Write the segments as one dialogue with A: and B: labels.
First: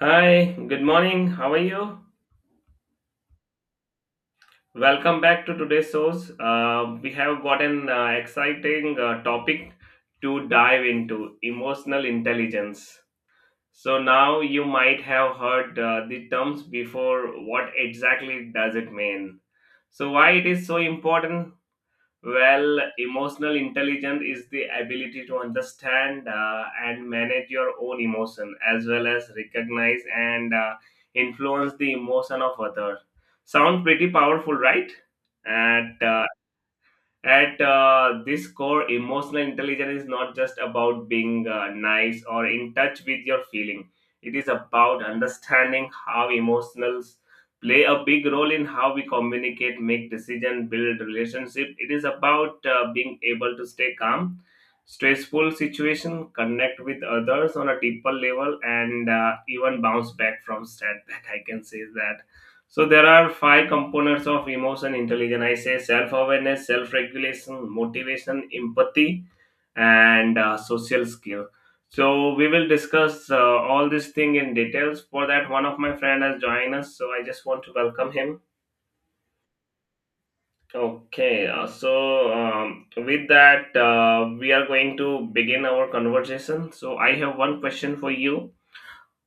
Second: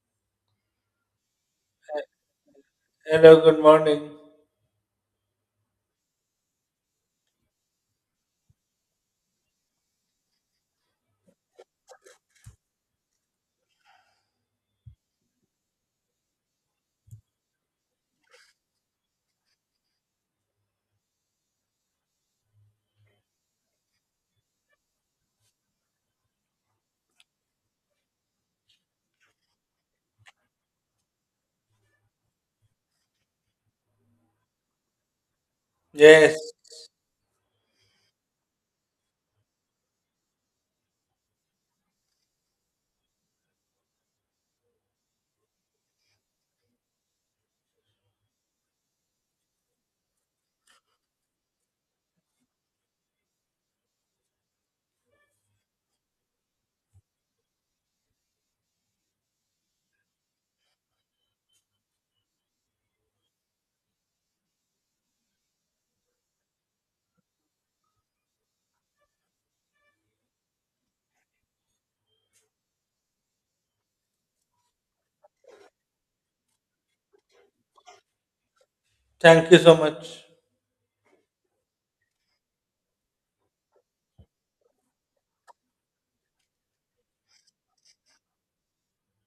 A: Hi, good morning. How are you?
B: Hello, good morning.
A: Welcome back to today's shows. We have got an exciting topic to dive into emotional intelligence. So, now you might have heard the terms before. What exactly does it mean? So, why it is so important? Well, emotional intelligence is the ability to understand and manage your own emotion as well as recognize and influence the emotion of others. Sound pretty powerful, right? And
B: Yes,
A: At this core, emotional intelligence is not just about being nice or in touch with your feeling. It is about understanding how emotions play a big role in how we communicate, make decision, build relationship. It is about being able to stay calm, stressful situation, connect with others on a deeper level, and even bounce back from setback. I can say that, so there are five components of emotion intelligence. I say self-awareness, self-regulation, motivation, empathy, and social skill. So we will discuss all this thing in details. For that, one of my friend has joined us, so I just want to welcome him.
B: thank you so much.
A: Okay, with that, we are going to begin our conversation. So I have one question for you.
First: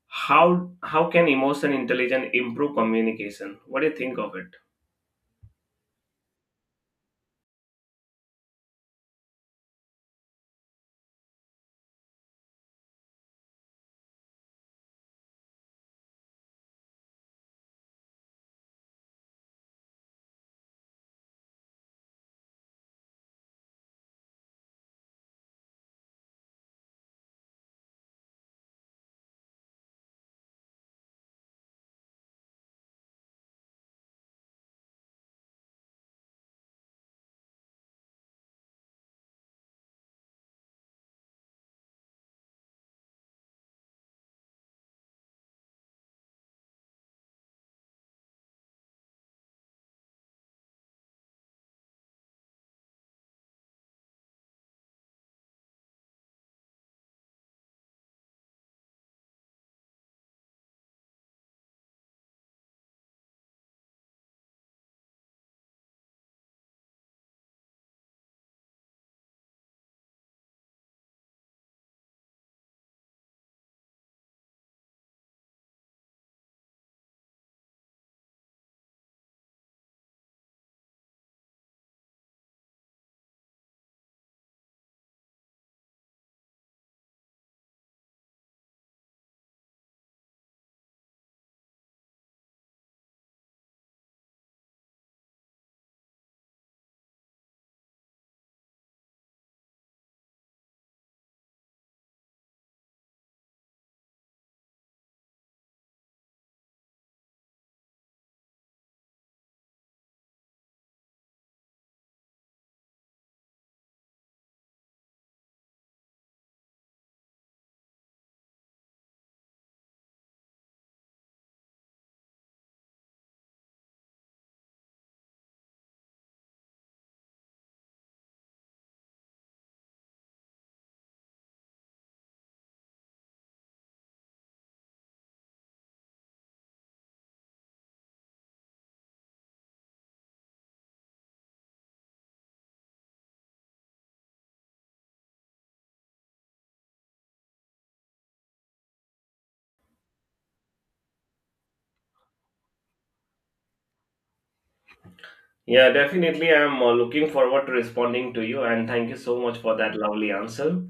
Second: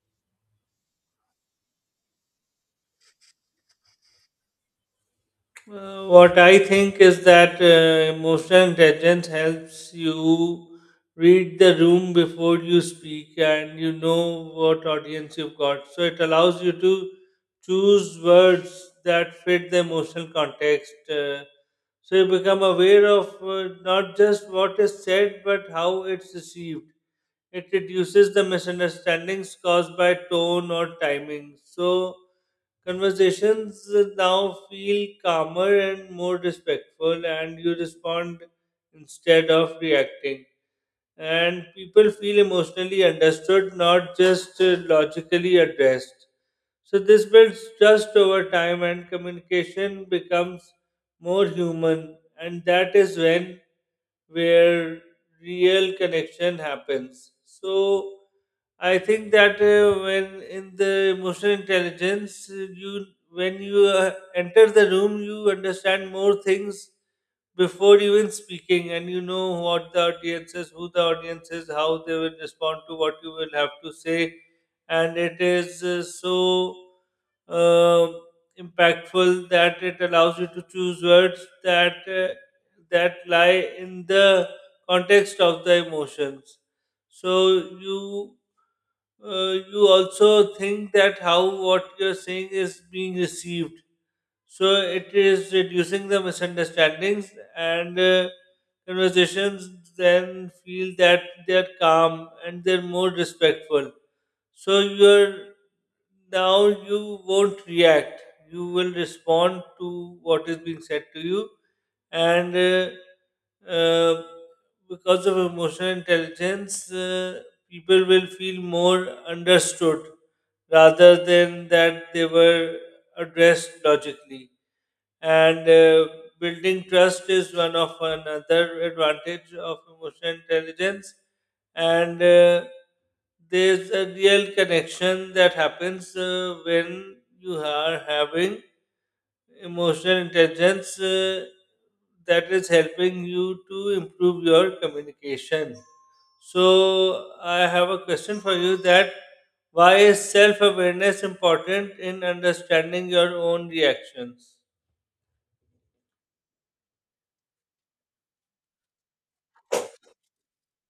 A: How can emotion intelligence improve communication? What do you think of it?
B: What I think is that emotional intelligence helps you read the room before you speak and you know what audience you've got. So it allows you to choose words that fit the emotional context. So you become aware of not just what is said but how it's received. It reduces the misunderstandings caused by tone or timing. So conversations now feel calmer and more respectful, and you respond instead of reacting, and people feel emotionally understood, not just logically addressed. So this builds trust over time, and communication becomes more human, and that is when where real connection happens. So, I think that when in the emotional intelligence, you when you enter the room, you understand more things before even speaking, and you know what the audience is who the audience is, how they will respond to what you will have to say, and it is so uh, impactful that it allows you to choose words that lie in the context of the emotions. So you, you also think that how what you're saying is being received, so it is reducing the misunderstandings, and conversations then feel that they're calm and they're more respectful. So you're now you won't react. You will respond to what is being said to you, and because of emotional intelligence, people will feel more understood rather than that they were addressed logically, and building trust is one of another advantage of emotional intelligence, and there's a real connection that happens when you are having emotional intelligence that is helping you to improve your communication. So I have a question for you: that why is self-awareness important in understanding your own reactions?
A: Yeah, definitely. I'm looking forward to responding to you, and thank you so much for that lovely answer.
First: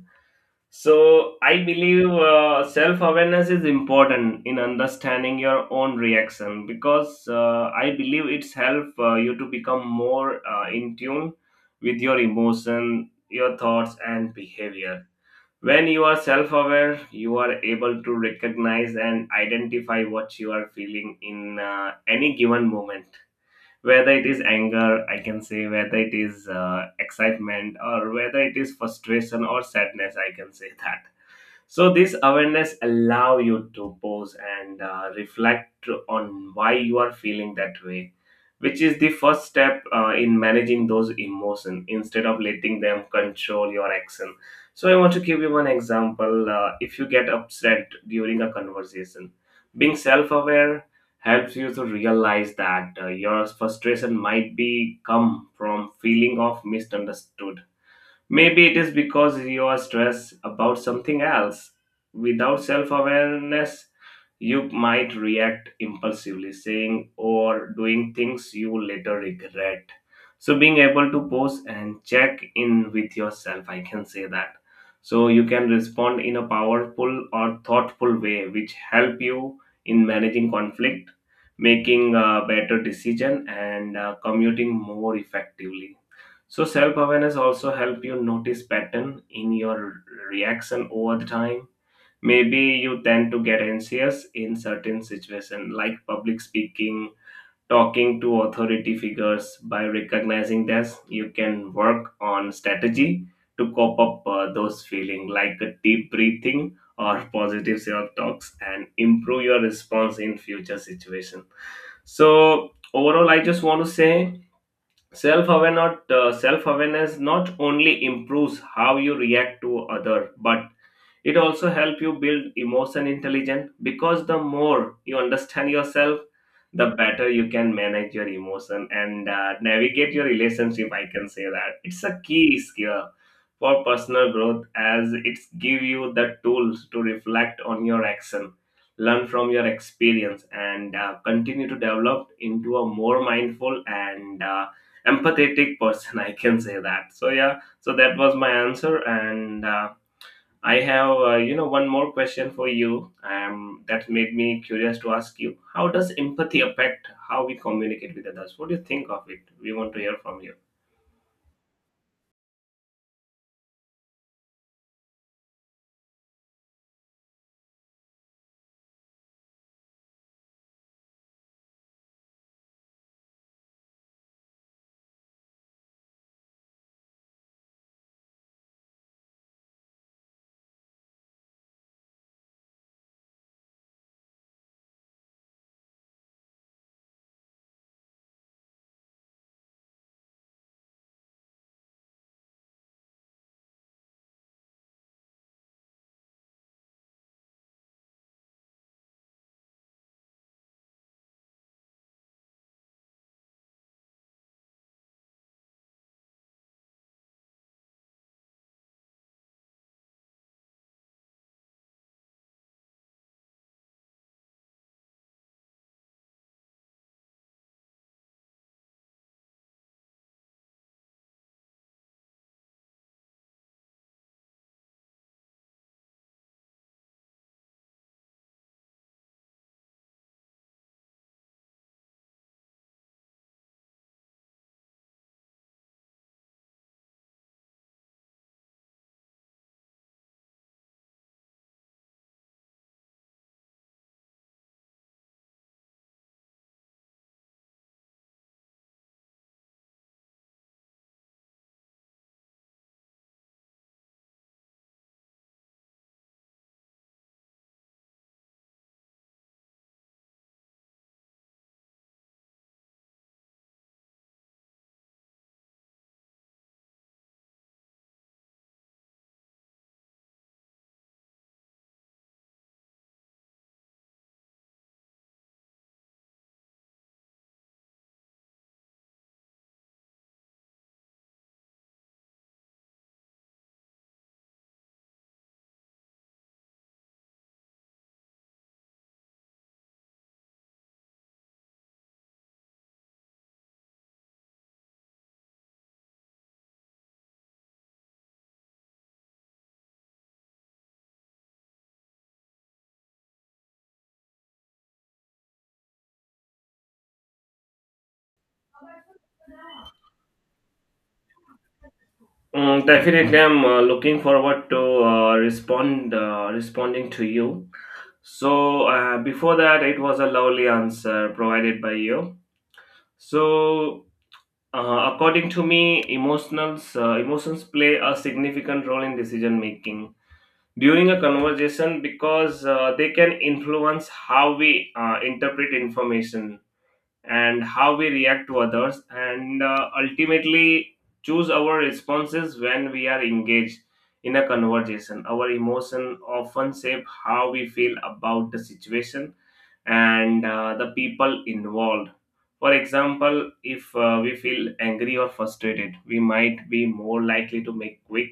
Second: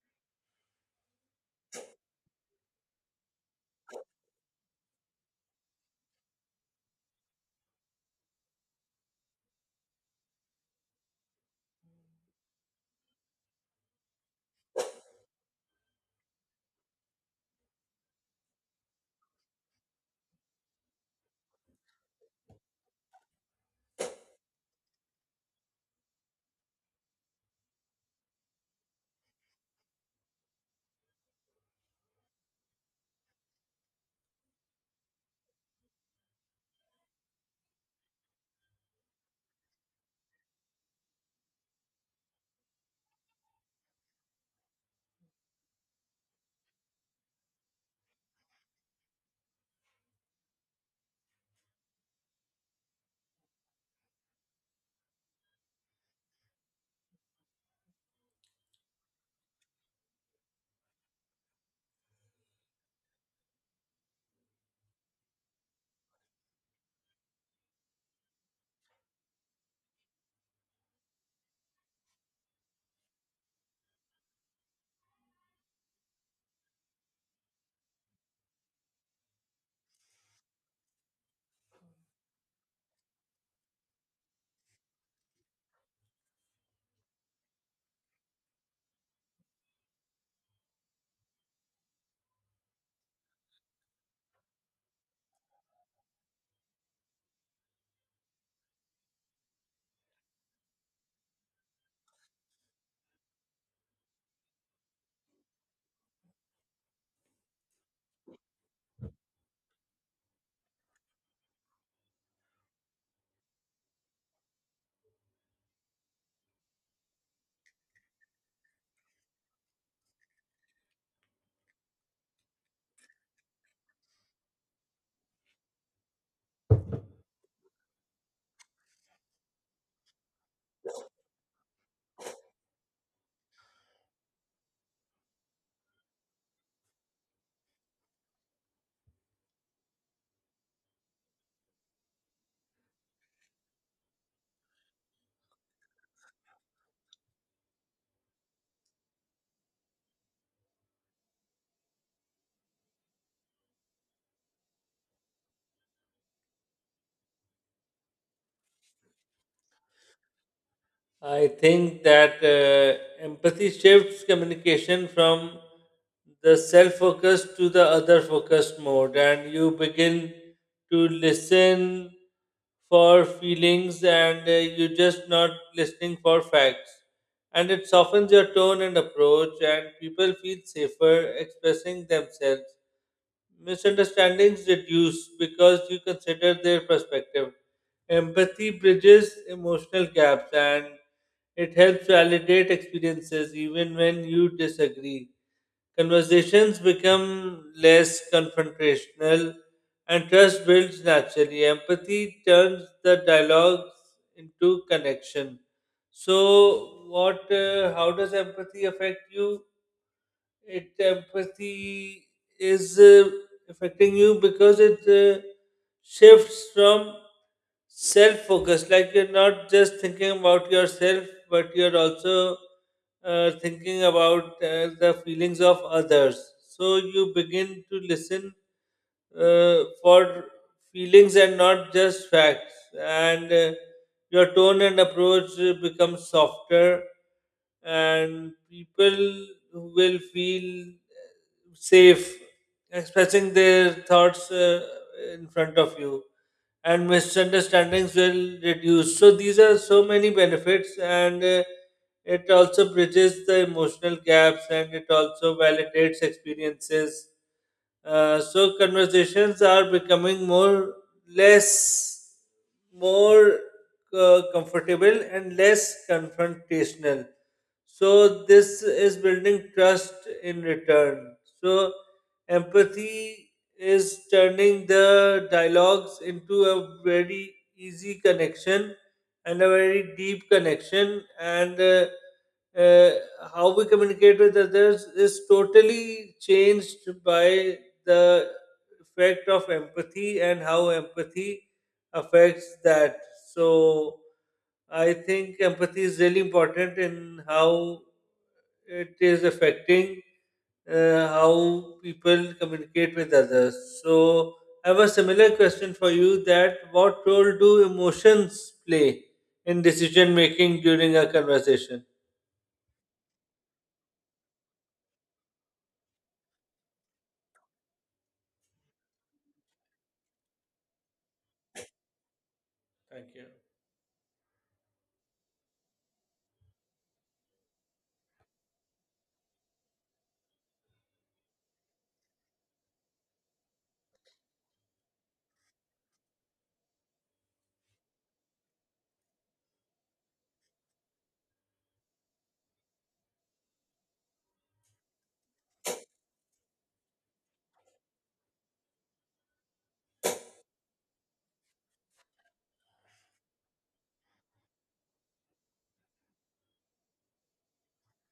A: So, I believe self awareness is important in understanding your own reaction because I believe it's help you to become more in tune with your emotion, your thoughts, and behavior. When you are self aware, you are able to recognize and identify what you are feeling in any given moment, whether it is anger, I can say, whether it is excitement, or whether it is frustration or sadness, I can say that. So this awareness allow you to pause and reflect on why you are feeling that way, which is the first step in managing those emotions instead of letting them control your action. So I want to give you one example. If you get upset during a conversation, being self-aware helps you to realize that your frustration might be come from feeling of misunderstood. Maybe it is because you are stressed about something else. Without self awareness, you might react impulsively, saying or doing things you later regret. So, being able to pause and check in with yourself, I can say that. So, you can respond in a powerful or thoughtful way, which help you in managing conflict, making a better decision, and commuting more effectively. So self-awareness also help you notice pattern in your reaction over the time. Maybe you tend to get anxious in certain situation like public speaking, talking to authority figures. By recognizing this, you can work on strategy to cope up those feelings like a deep breathing or positive self-talks and improve your response in future situation. So overall, I just want to say self-awareness not only improves how you react to other, but it also helps you build emotion intelligence because the more you understand yourself, the better you can manage your emotion and navigate your relationship, I can say that. It's a key skill for personal growth as it give you the tools to reflect on your action, learn from your experience, and continue to develop into a more mindful and empathetic person I can say that. So yeah, so that was my answer. And I have, one more question for you. That made me curious to ask you. How does empathy affect how we communicate with others? What do you think of it? We want to hear from you.
B: I think that empathy shifts communication from the self focused to the other focused mode, and you begin to listen for feelings, and you're just not listening for facts. And it softens your tone and approach, and people feel safer expressing themselves. Misunderstandings reduce because you consider their perspective. Empathy bridges emotional gaps, and it helps validate experiences even when you disagree. Conversations become less confrontational, and trust builds naturally. Empathy turns the dialogues into connection. So, what? How does empathy affect you? It empathy is affecting you because it shifts from self focus, like you're not just thinking about yourself but you're also thinking about the feelings of others, so you begin to listen for feelings and not just facts, and your tone and approach becomes softer, and people will feel safe expressing their thoughts in front of you, and misunderstandings will reduce. So these are so many benefits, and it also bridges the emotional gaps, and it also validates experiences. So conversations are becoming less more comfortable and less confrontational. So this is building trust in return. So empathy is turning the dialogues into a very easy connection and a very deep connection, and uh, how we communicate with others is totally changed by the effect of empathy and how empathy affects that. So I think empathy is really important in how it is affecting how people communicate with others. So I have a similar question for you: that what role do emotions play in decision making during a conversation?
A: Mm, definitely, I'm looking forward to responding to you. So before that, it was a lovely answer provided by you.
B: Thank you.
A: So according to me, emotions play a significant role in decision making during a conversation because they can influence how we interpret information and how we react to others, and ultimately choose our responses when we are engaged in a conversation. Our emotion often shape how we feel about the situation and the people involved. For example, if we feel angry or frustrated, we might be more likely to make quick,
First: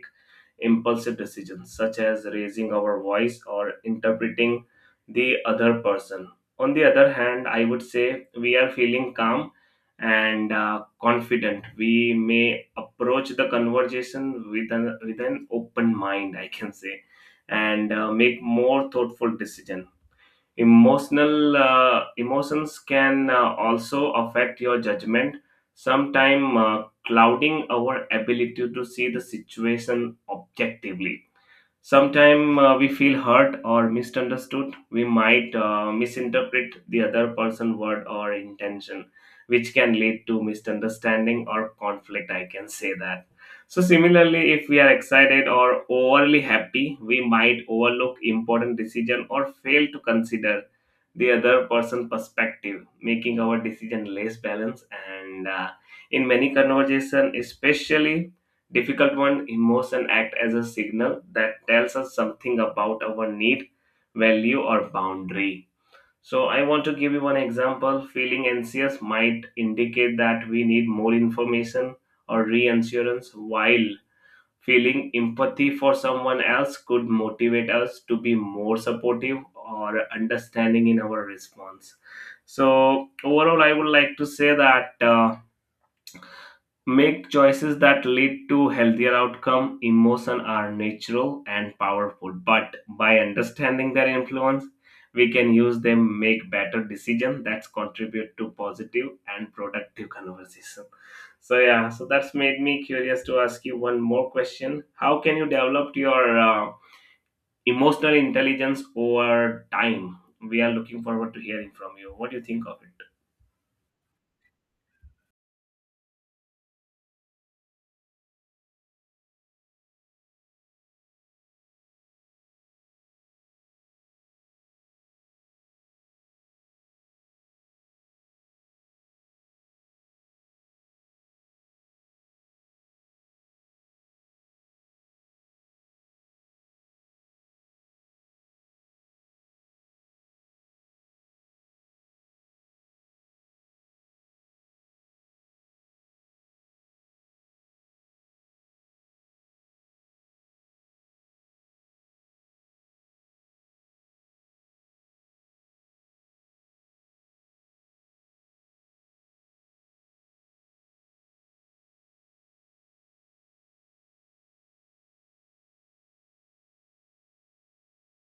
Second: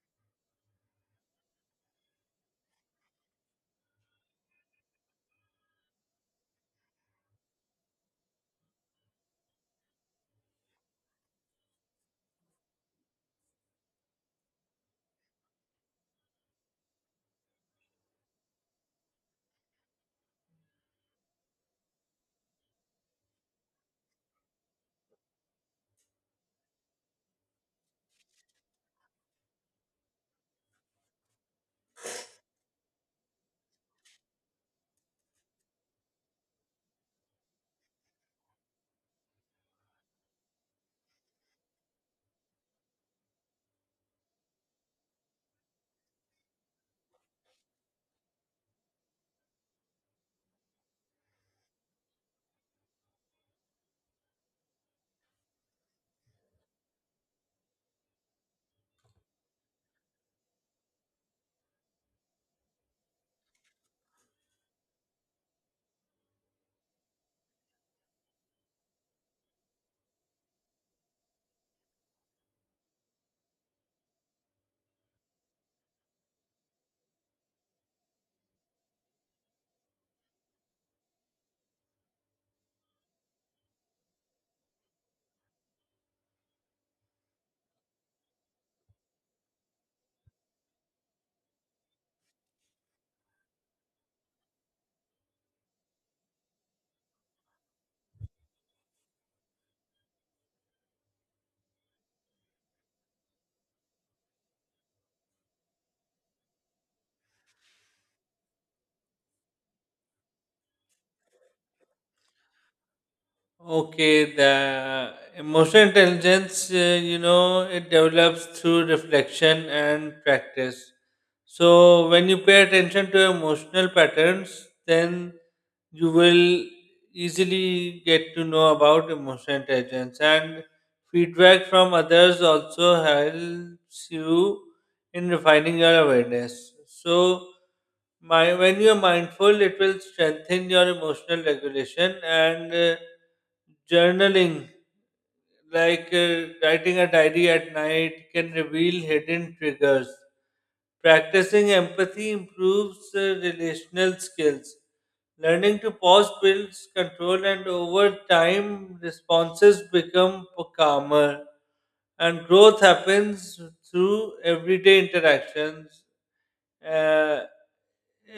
A: impulsive decisions, such as raising our voice or interpreting the other person. On the other hand, I would say we are feeling calm and confident. We may approach the conversation with with an open mind, I can say, and make more thoughtful decision. Emotional Emotions can also affect your judgment, sometimes clouding our ability to see the situation objectively. Sometimes we feel hurt or misunderstood. We might misinterpret the other person's word or intention, which can lead to misunderstanding or conflict. I can say that. So, similarly, if we are excited or overly happy, we might overlook important decision or fail to consider the other person' perspective, making our decision less balanced. And In many conversation, especially difficult one, emotion act as a signal that tells us something about our need, value, or boundary. So, I want to give you one example. Feeling anxious might indicate that we need more information or reassurance, while feeling empathy for someone else could motivate us to be more supportive or understanding in our response. So, overall, I would like to say that. Make choices that lead to healthier outcome. Emotion are natural and powerful, but by understanding their influence, we can use them make better decision that contribute to positive and productive conversation. So yeah, so that's made me curious to ask you one more question. How can you develop your emotional intelligence over time? We are looking forward to hearing from you. What do you think of it?
B: Okay, the emotional intelligence, you know, it develops through reflection and practice. So, when you pay attention to emotional patterns, then you will easily get to know about emotional intelligence. And feedback from others also helps you in refining your awareness. So, my, when you're mindful, it will strengthen your emotional regulation, and journaling, like writing a diary at night, can reveal hidden triggers. Practicing empathy improves relational skills. Learning to pause builds control, and over time, responses become calmer. And growth happens through everyday interactions. Uh,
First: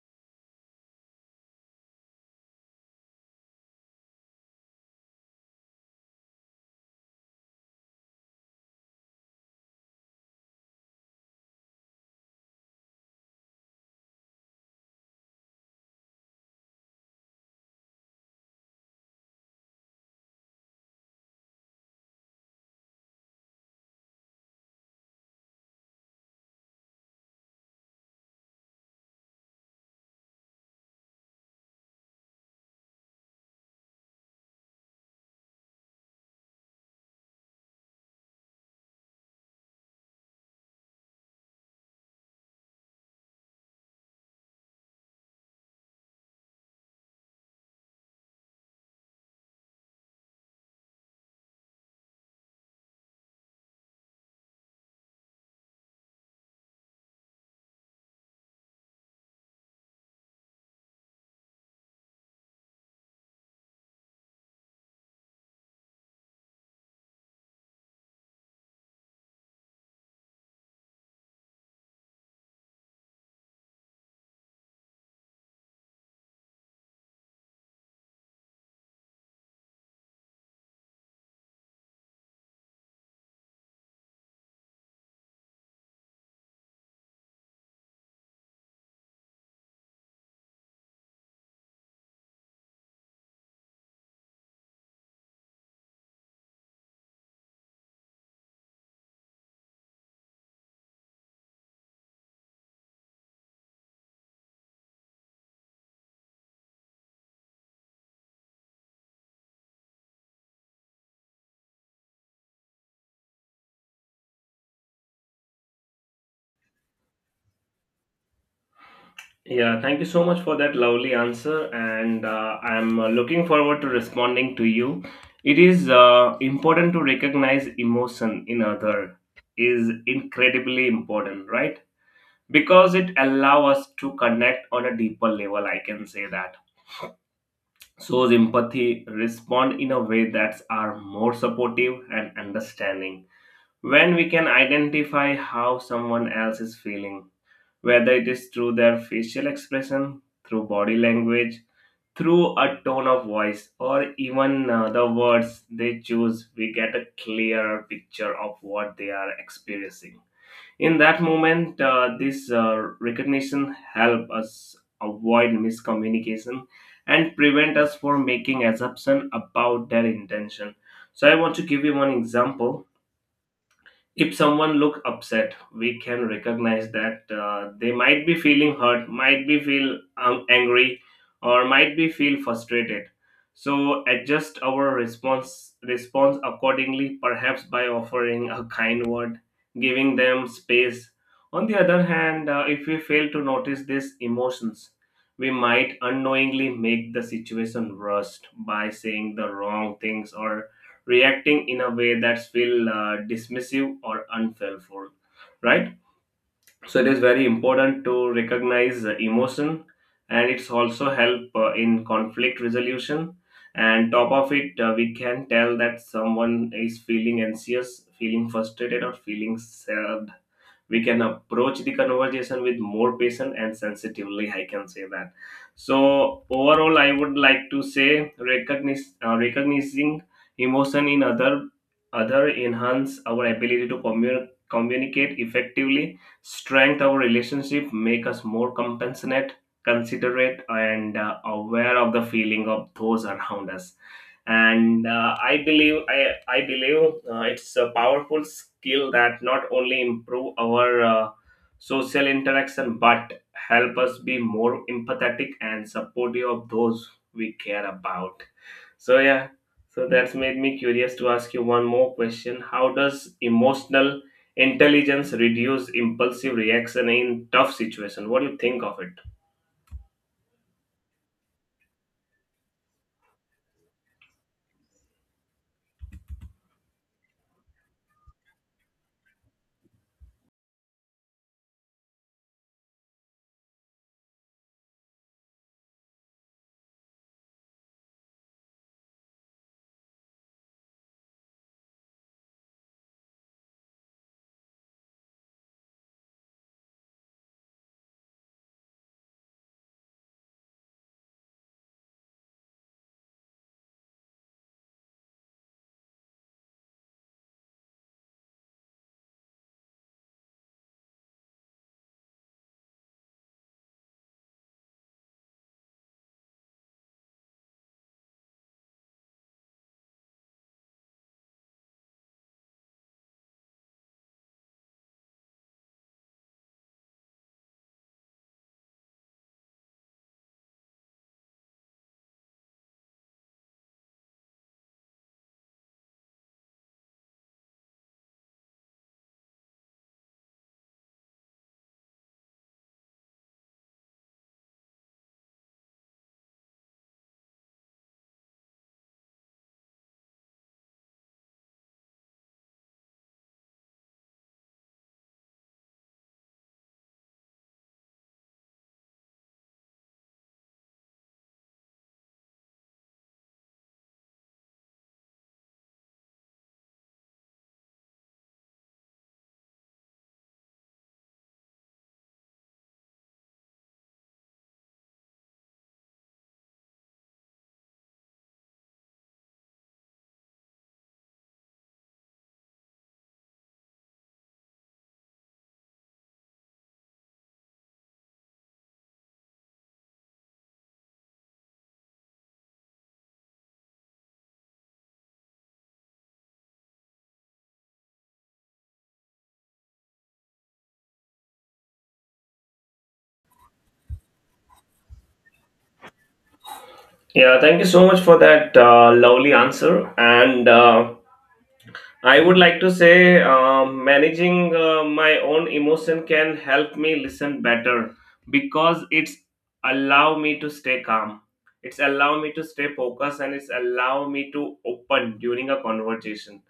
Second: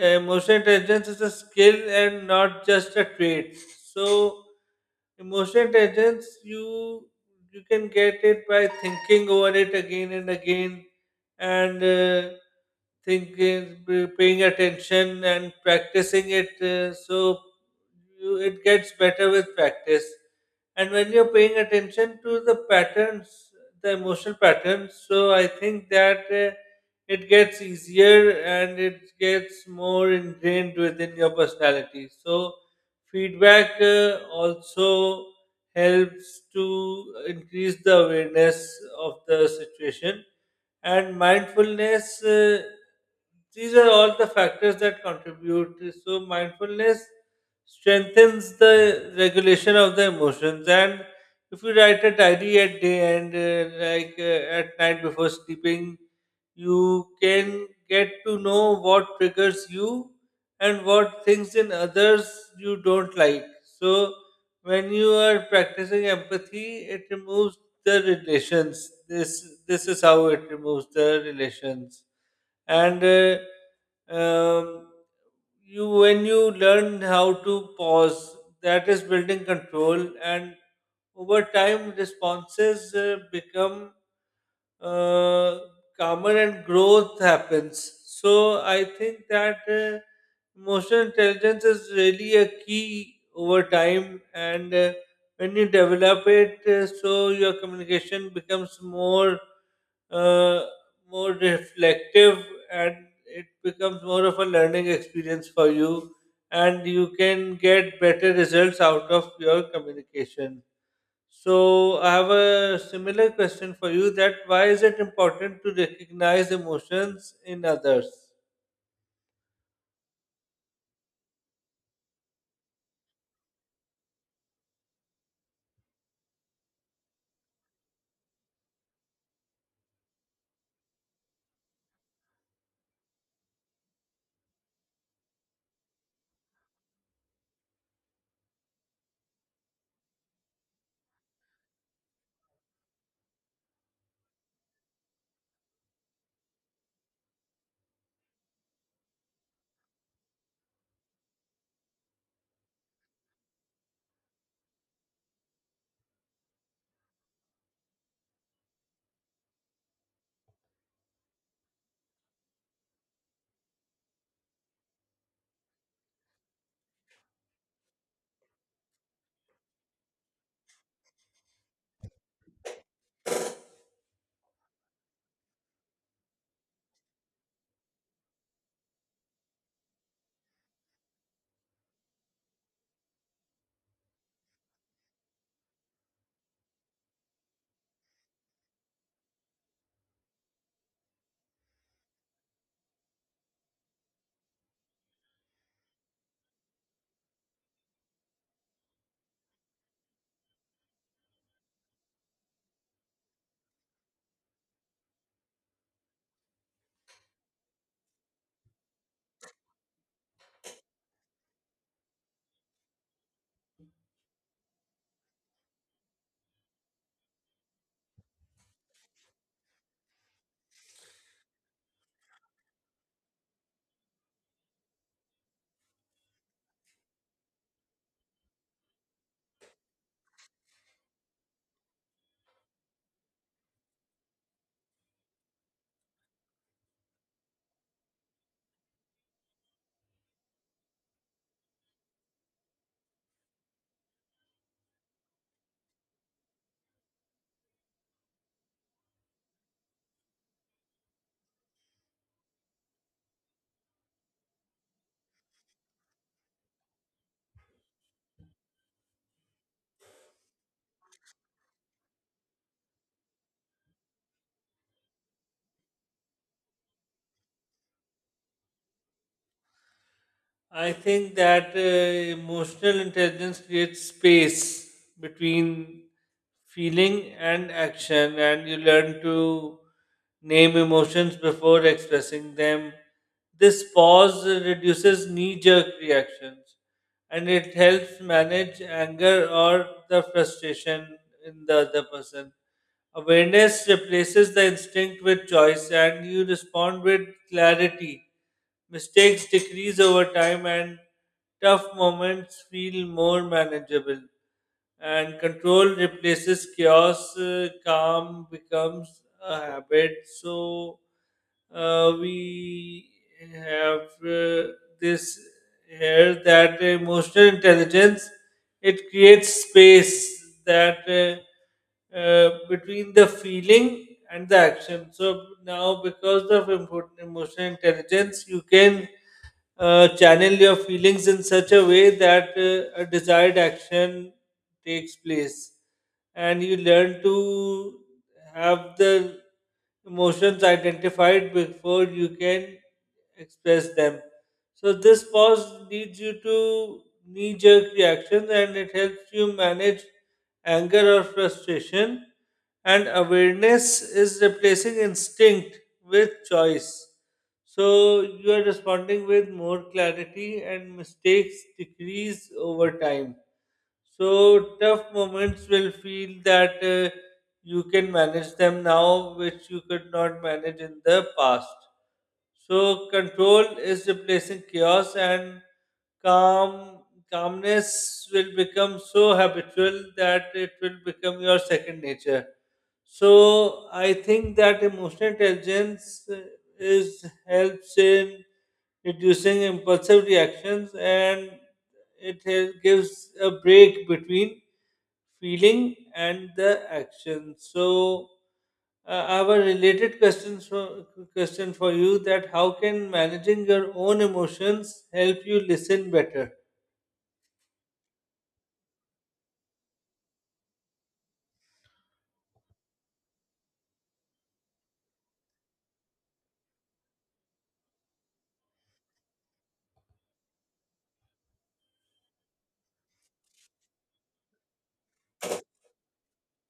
B: Emotional intelligence is a skill and not just a trait. So emotional intelligence, you can get it by thinking over it again and again, and thinking, paying attention and practicing it, so you, it gets better with practice, and when you're paying attention to the patterns, the emotional patterns. So I think that it gets easier and it gets more ingrained within your personality. So, feedback also helps to increase the awareness of the situation, and mindfulness, these are all the factors that contribute. So mindfulness strengthens the regulation of the emotions, and if you write a diary at day end, like at night before sleeping, you can get to know what triggers you and what things in others you don't like. So when you are practicing empathy, it removes the relations, this is how it removes the relations. And um, you, when you learn how to pause, that is building control, and over time responses become uh, calmer and growth happens. So I think that emotional intelligence is really a key over time, and when you develop it, so your communication becomes more, uh, more reflective, and it becomes more of a learning experience for you, and you can get better results out of your communication. So I have a similar question for you: that why is it important to recognize emotions in others?
A: Yeah, thank you so much for that lovely answer, and I'm looking forward to responding to you. It is important to recognize emotion in other, is incredibly important, right? Because it allows us to connect on a deeper level. I can say that shows empathy, respond in a way that's are more supportive and understanding. When we can identify how someone else is feeling, whether it is through their facial expression, through body language, through a tone of voice, or even the words they choose, we get a clearer picture of what they are experiencing in that moment. This recognition help us avoid miscommunication and prevent us from making assumption about their intention. So I want to give you one example. If someone look upset, we can recognize that they might be feeling hurt, might be feel angry, or might be feel frustrated, so adjust our response accordingly, perhaps by offering a kind word, giving them space. On the other hand, if we fail to notice these emotions, we might unknowingly make the situation worse by saying the wrong things or reacting in a way that's feel dismissive or unhelpful, right? So it is very important to recognize the emotion, and it's also help in conflict resolution, and top of it, we can tell that someone is feeling anxious, feeling frustrated, or feeling uh, we can approach the conversation with more patience and sensitively, I can say that. So overall, I would like to say recognizing emotion in other enhance our ability to communicate effectively, strengthen our relationship, make us more compassionate, considerate, and aware of the feeling of those around us. And I believe, I believe it's a powerful skill that not only improve our social interaction but help us be more empathetic and supportive of those we care about. So yeah, so that's made me curious to ask you one more question. How does emotional intelligence reduce impulsive reaction in tough situation? What do you think of it?
B: I think that emotional intelligence creates space between feeling and action, and you learn to name emotions before expressing them. This pause reduces knee jerk reactions, and it helps manage anger or the frustration in the other person. Awareness replaces the instinct with choice, and you respond with clarity. Mistakes decrease over time, and tough moments feel more manageable, and control replaces chaos. Calm becomes a habit. So we have this here that emotional intelligence, it creates space that between the feeling and the action. So now, because of emotional intelligence, you can channel your feelings in such a way that a desired action takes place, and you learn to have the emotions identified before you can express them. So this pause leads you to knee jerk reactions, and it helps you manage anger or frustration, and awareness is replacing instinct with choice. So you are responding with more clarity, and mistakes decrease over time. So tough moments will feel that you can manage them now, which you could not manage in the past. So control is replacing chaos, and calm calmness will become so habitual that it will become your second nature. So I think that emotional intelligence is helps in reducing impulsive reactions, and it gives a break between feeling and the action. So I have a related question for you: that how can managing your own emotions help you listen better?
A: Yeah, thank you so much for that lovely answer, and I would like to say, managing my own emotion can help me listen better because it's allow me to stay calm. It's allow me to stay focused and it's allow me to open during a conversation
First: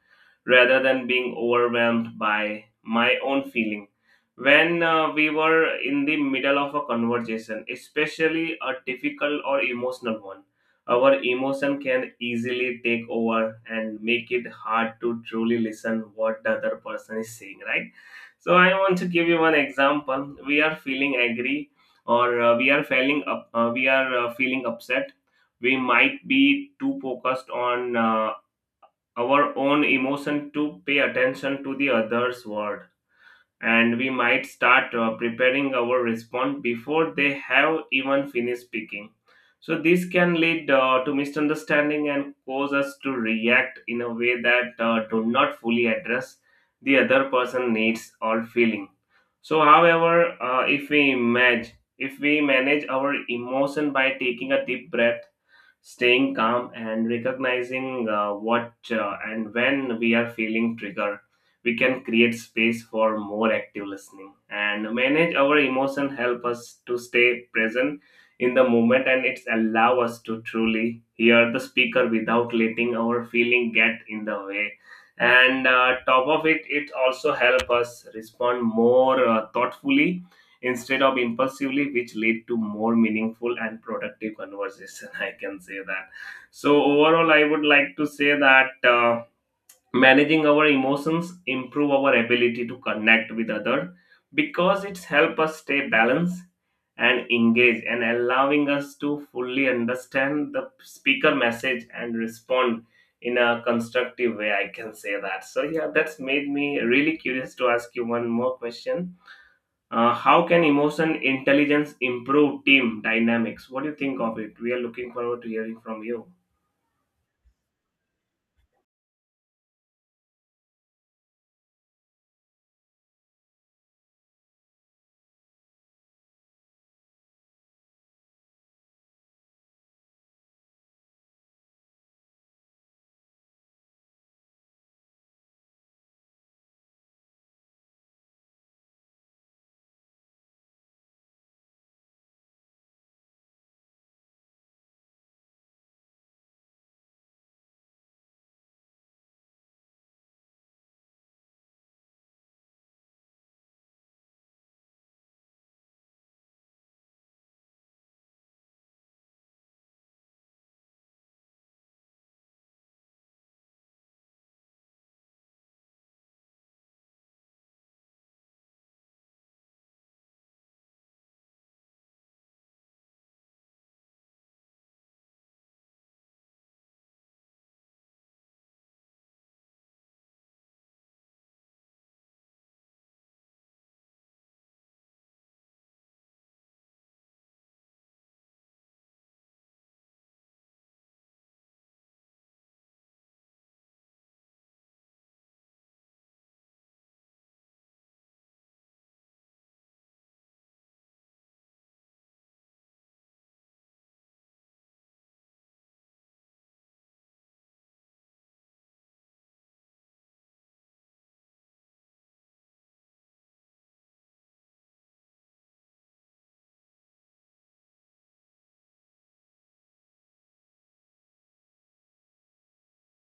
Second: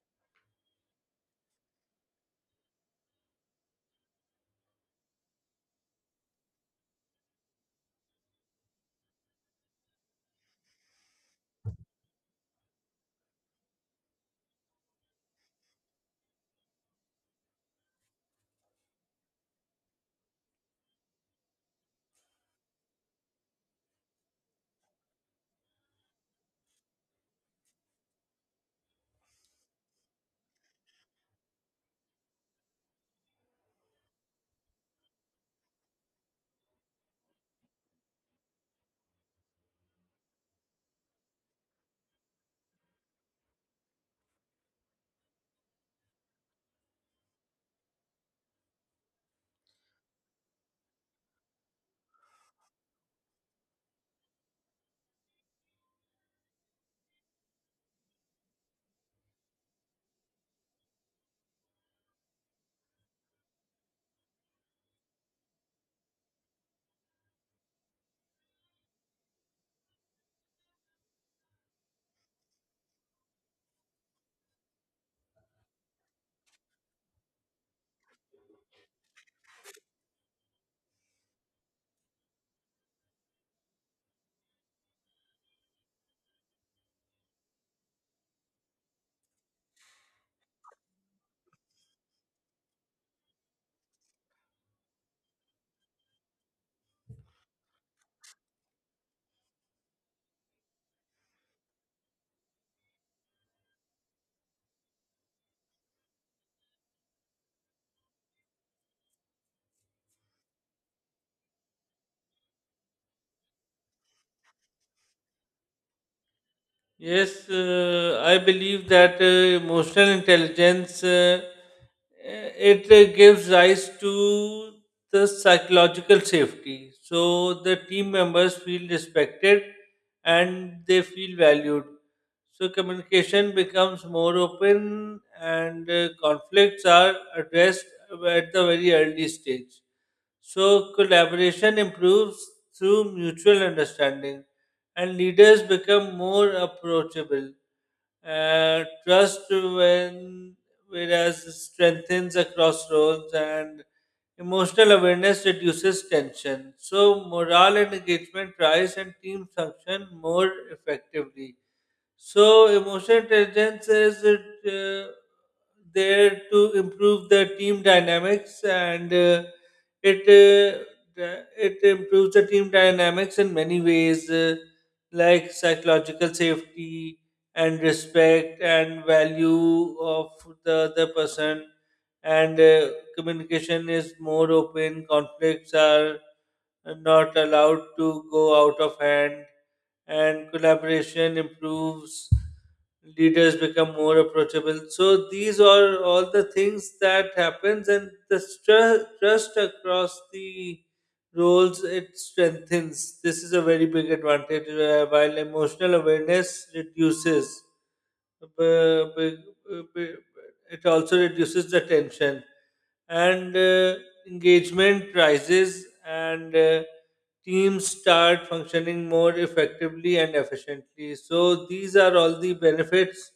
A: rather than being overwhelmed by my own feeling. When we were in the middle of a conversation, especially a difficult or emotional one, our emotion can easily take over and make it hard to truly listen what the other person is saying, right? So I want to give you one example. We are feeling angry, or we are feeling up, we are feeling upset. We might be too focused on our own emotion to pay attention to the other's word, and we might start preparing our response before they have even finished speaking. So, this can lead to misunderstanding and cause us to react in a way that do not fully address the other person needs or feeling. So, however, if we manage our emotion by taking a deep breath, staying calm, and recognizing what and when we are feeling triggered, we can create space for more active listening, and manage our emotion help us to stay present in the moment, and it's allow us to truly hear the speaker without letting our feeling get in the way. And top of it, it also help us respond more thoughtfully instead of impulsively, which lead to more meaningful and productive conversation I can say that. So overall, I would like to say that managing our emotions improve our ability to connect with other because it's help us stay balanced and engage, and allowing us to fully understand the speaker message and respond in a constructive way, I can say that. So yeah, that's made me really curious to ask you one more question. How can emotion intelligence improve team dynamics? What do you think of it? We are looking forward to hearing from you.
B: Yes, I believe that emotional intelligence, it gives rise to the psychological safety. So the team members feel respected and they feel valued. So communication becomes more open, and conflicts are addressed at the very early stage. So collaboration improves through mutual understanding, and leaders become more approachable. Trust, when whereas strengthens across roles, and emotional awareness reduces tension. So morale and engagement rise, and teams function more effectively. So emotional intelligence is there to improve the team dynamics, and it uh, it improves the team dynamics in many ways, like psychological safety and respect and value of the other person, and communication is more open. Conflicts are not allowed to go out of hand, and collaboration improves. Leaders become more approachable. So these are all the things that happens, and the trust across the roles, it strengthens. This is a very big advantage. While emotional awareness reduces, b- b- b- it also reduces the tension, and engagement rises, and teams start functioning more effectively and efficiently. So these are all the benefits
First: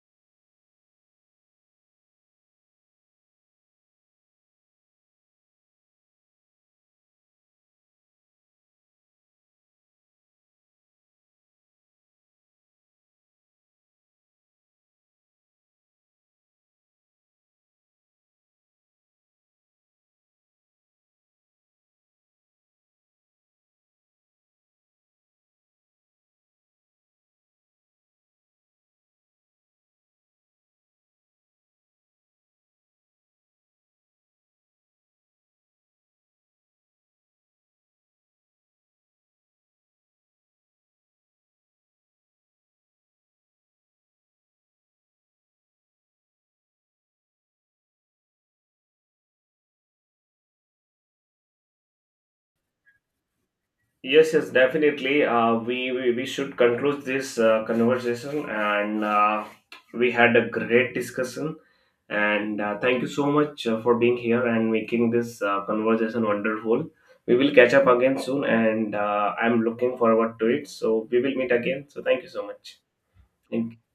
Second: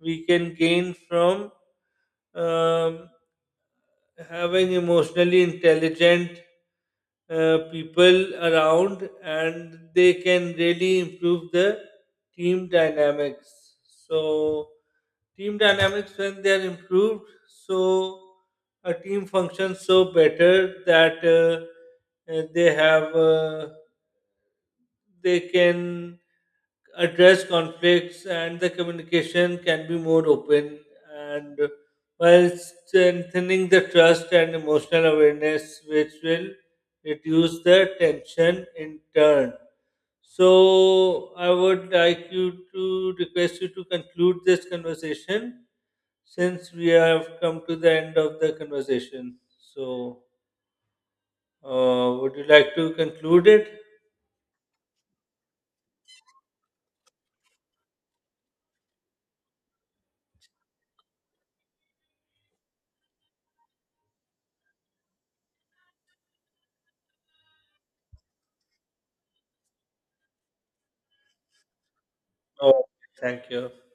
B: we can gain from um, having emotionally intelligent people around, and they can really improve the team dynamics. So, team dynamics, when they are improved, so a team functions so better that they have. They can address conflicts, and the communication can be more open, and while strengthening the trust and emotional awareness, which will reduce the tension in turn. So I would like you to request you to conclude this conversation, since we have come to the end of the conversation. So would you like to conclude it?
A: Yes, yes, definitely. We should conclude this conversation, and we had a great discussion. And thank you so much for being here and making this conversation wonderful. We will catch up again soon, and I'm looking forward to it. So we will meet again. So thank you so much.
B: Oh, thank
A: Thank you.
B: you.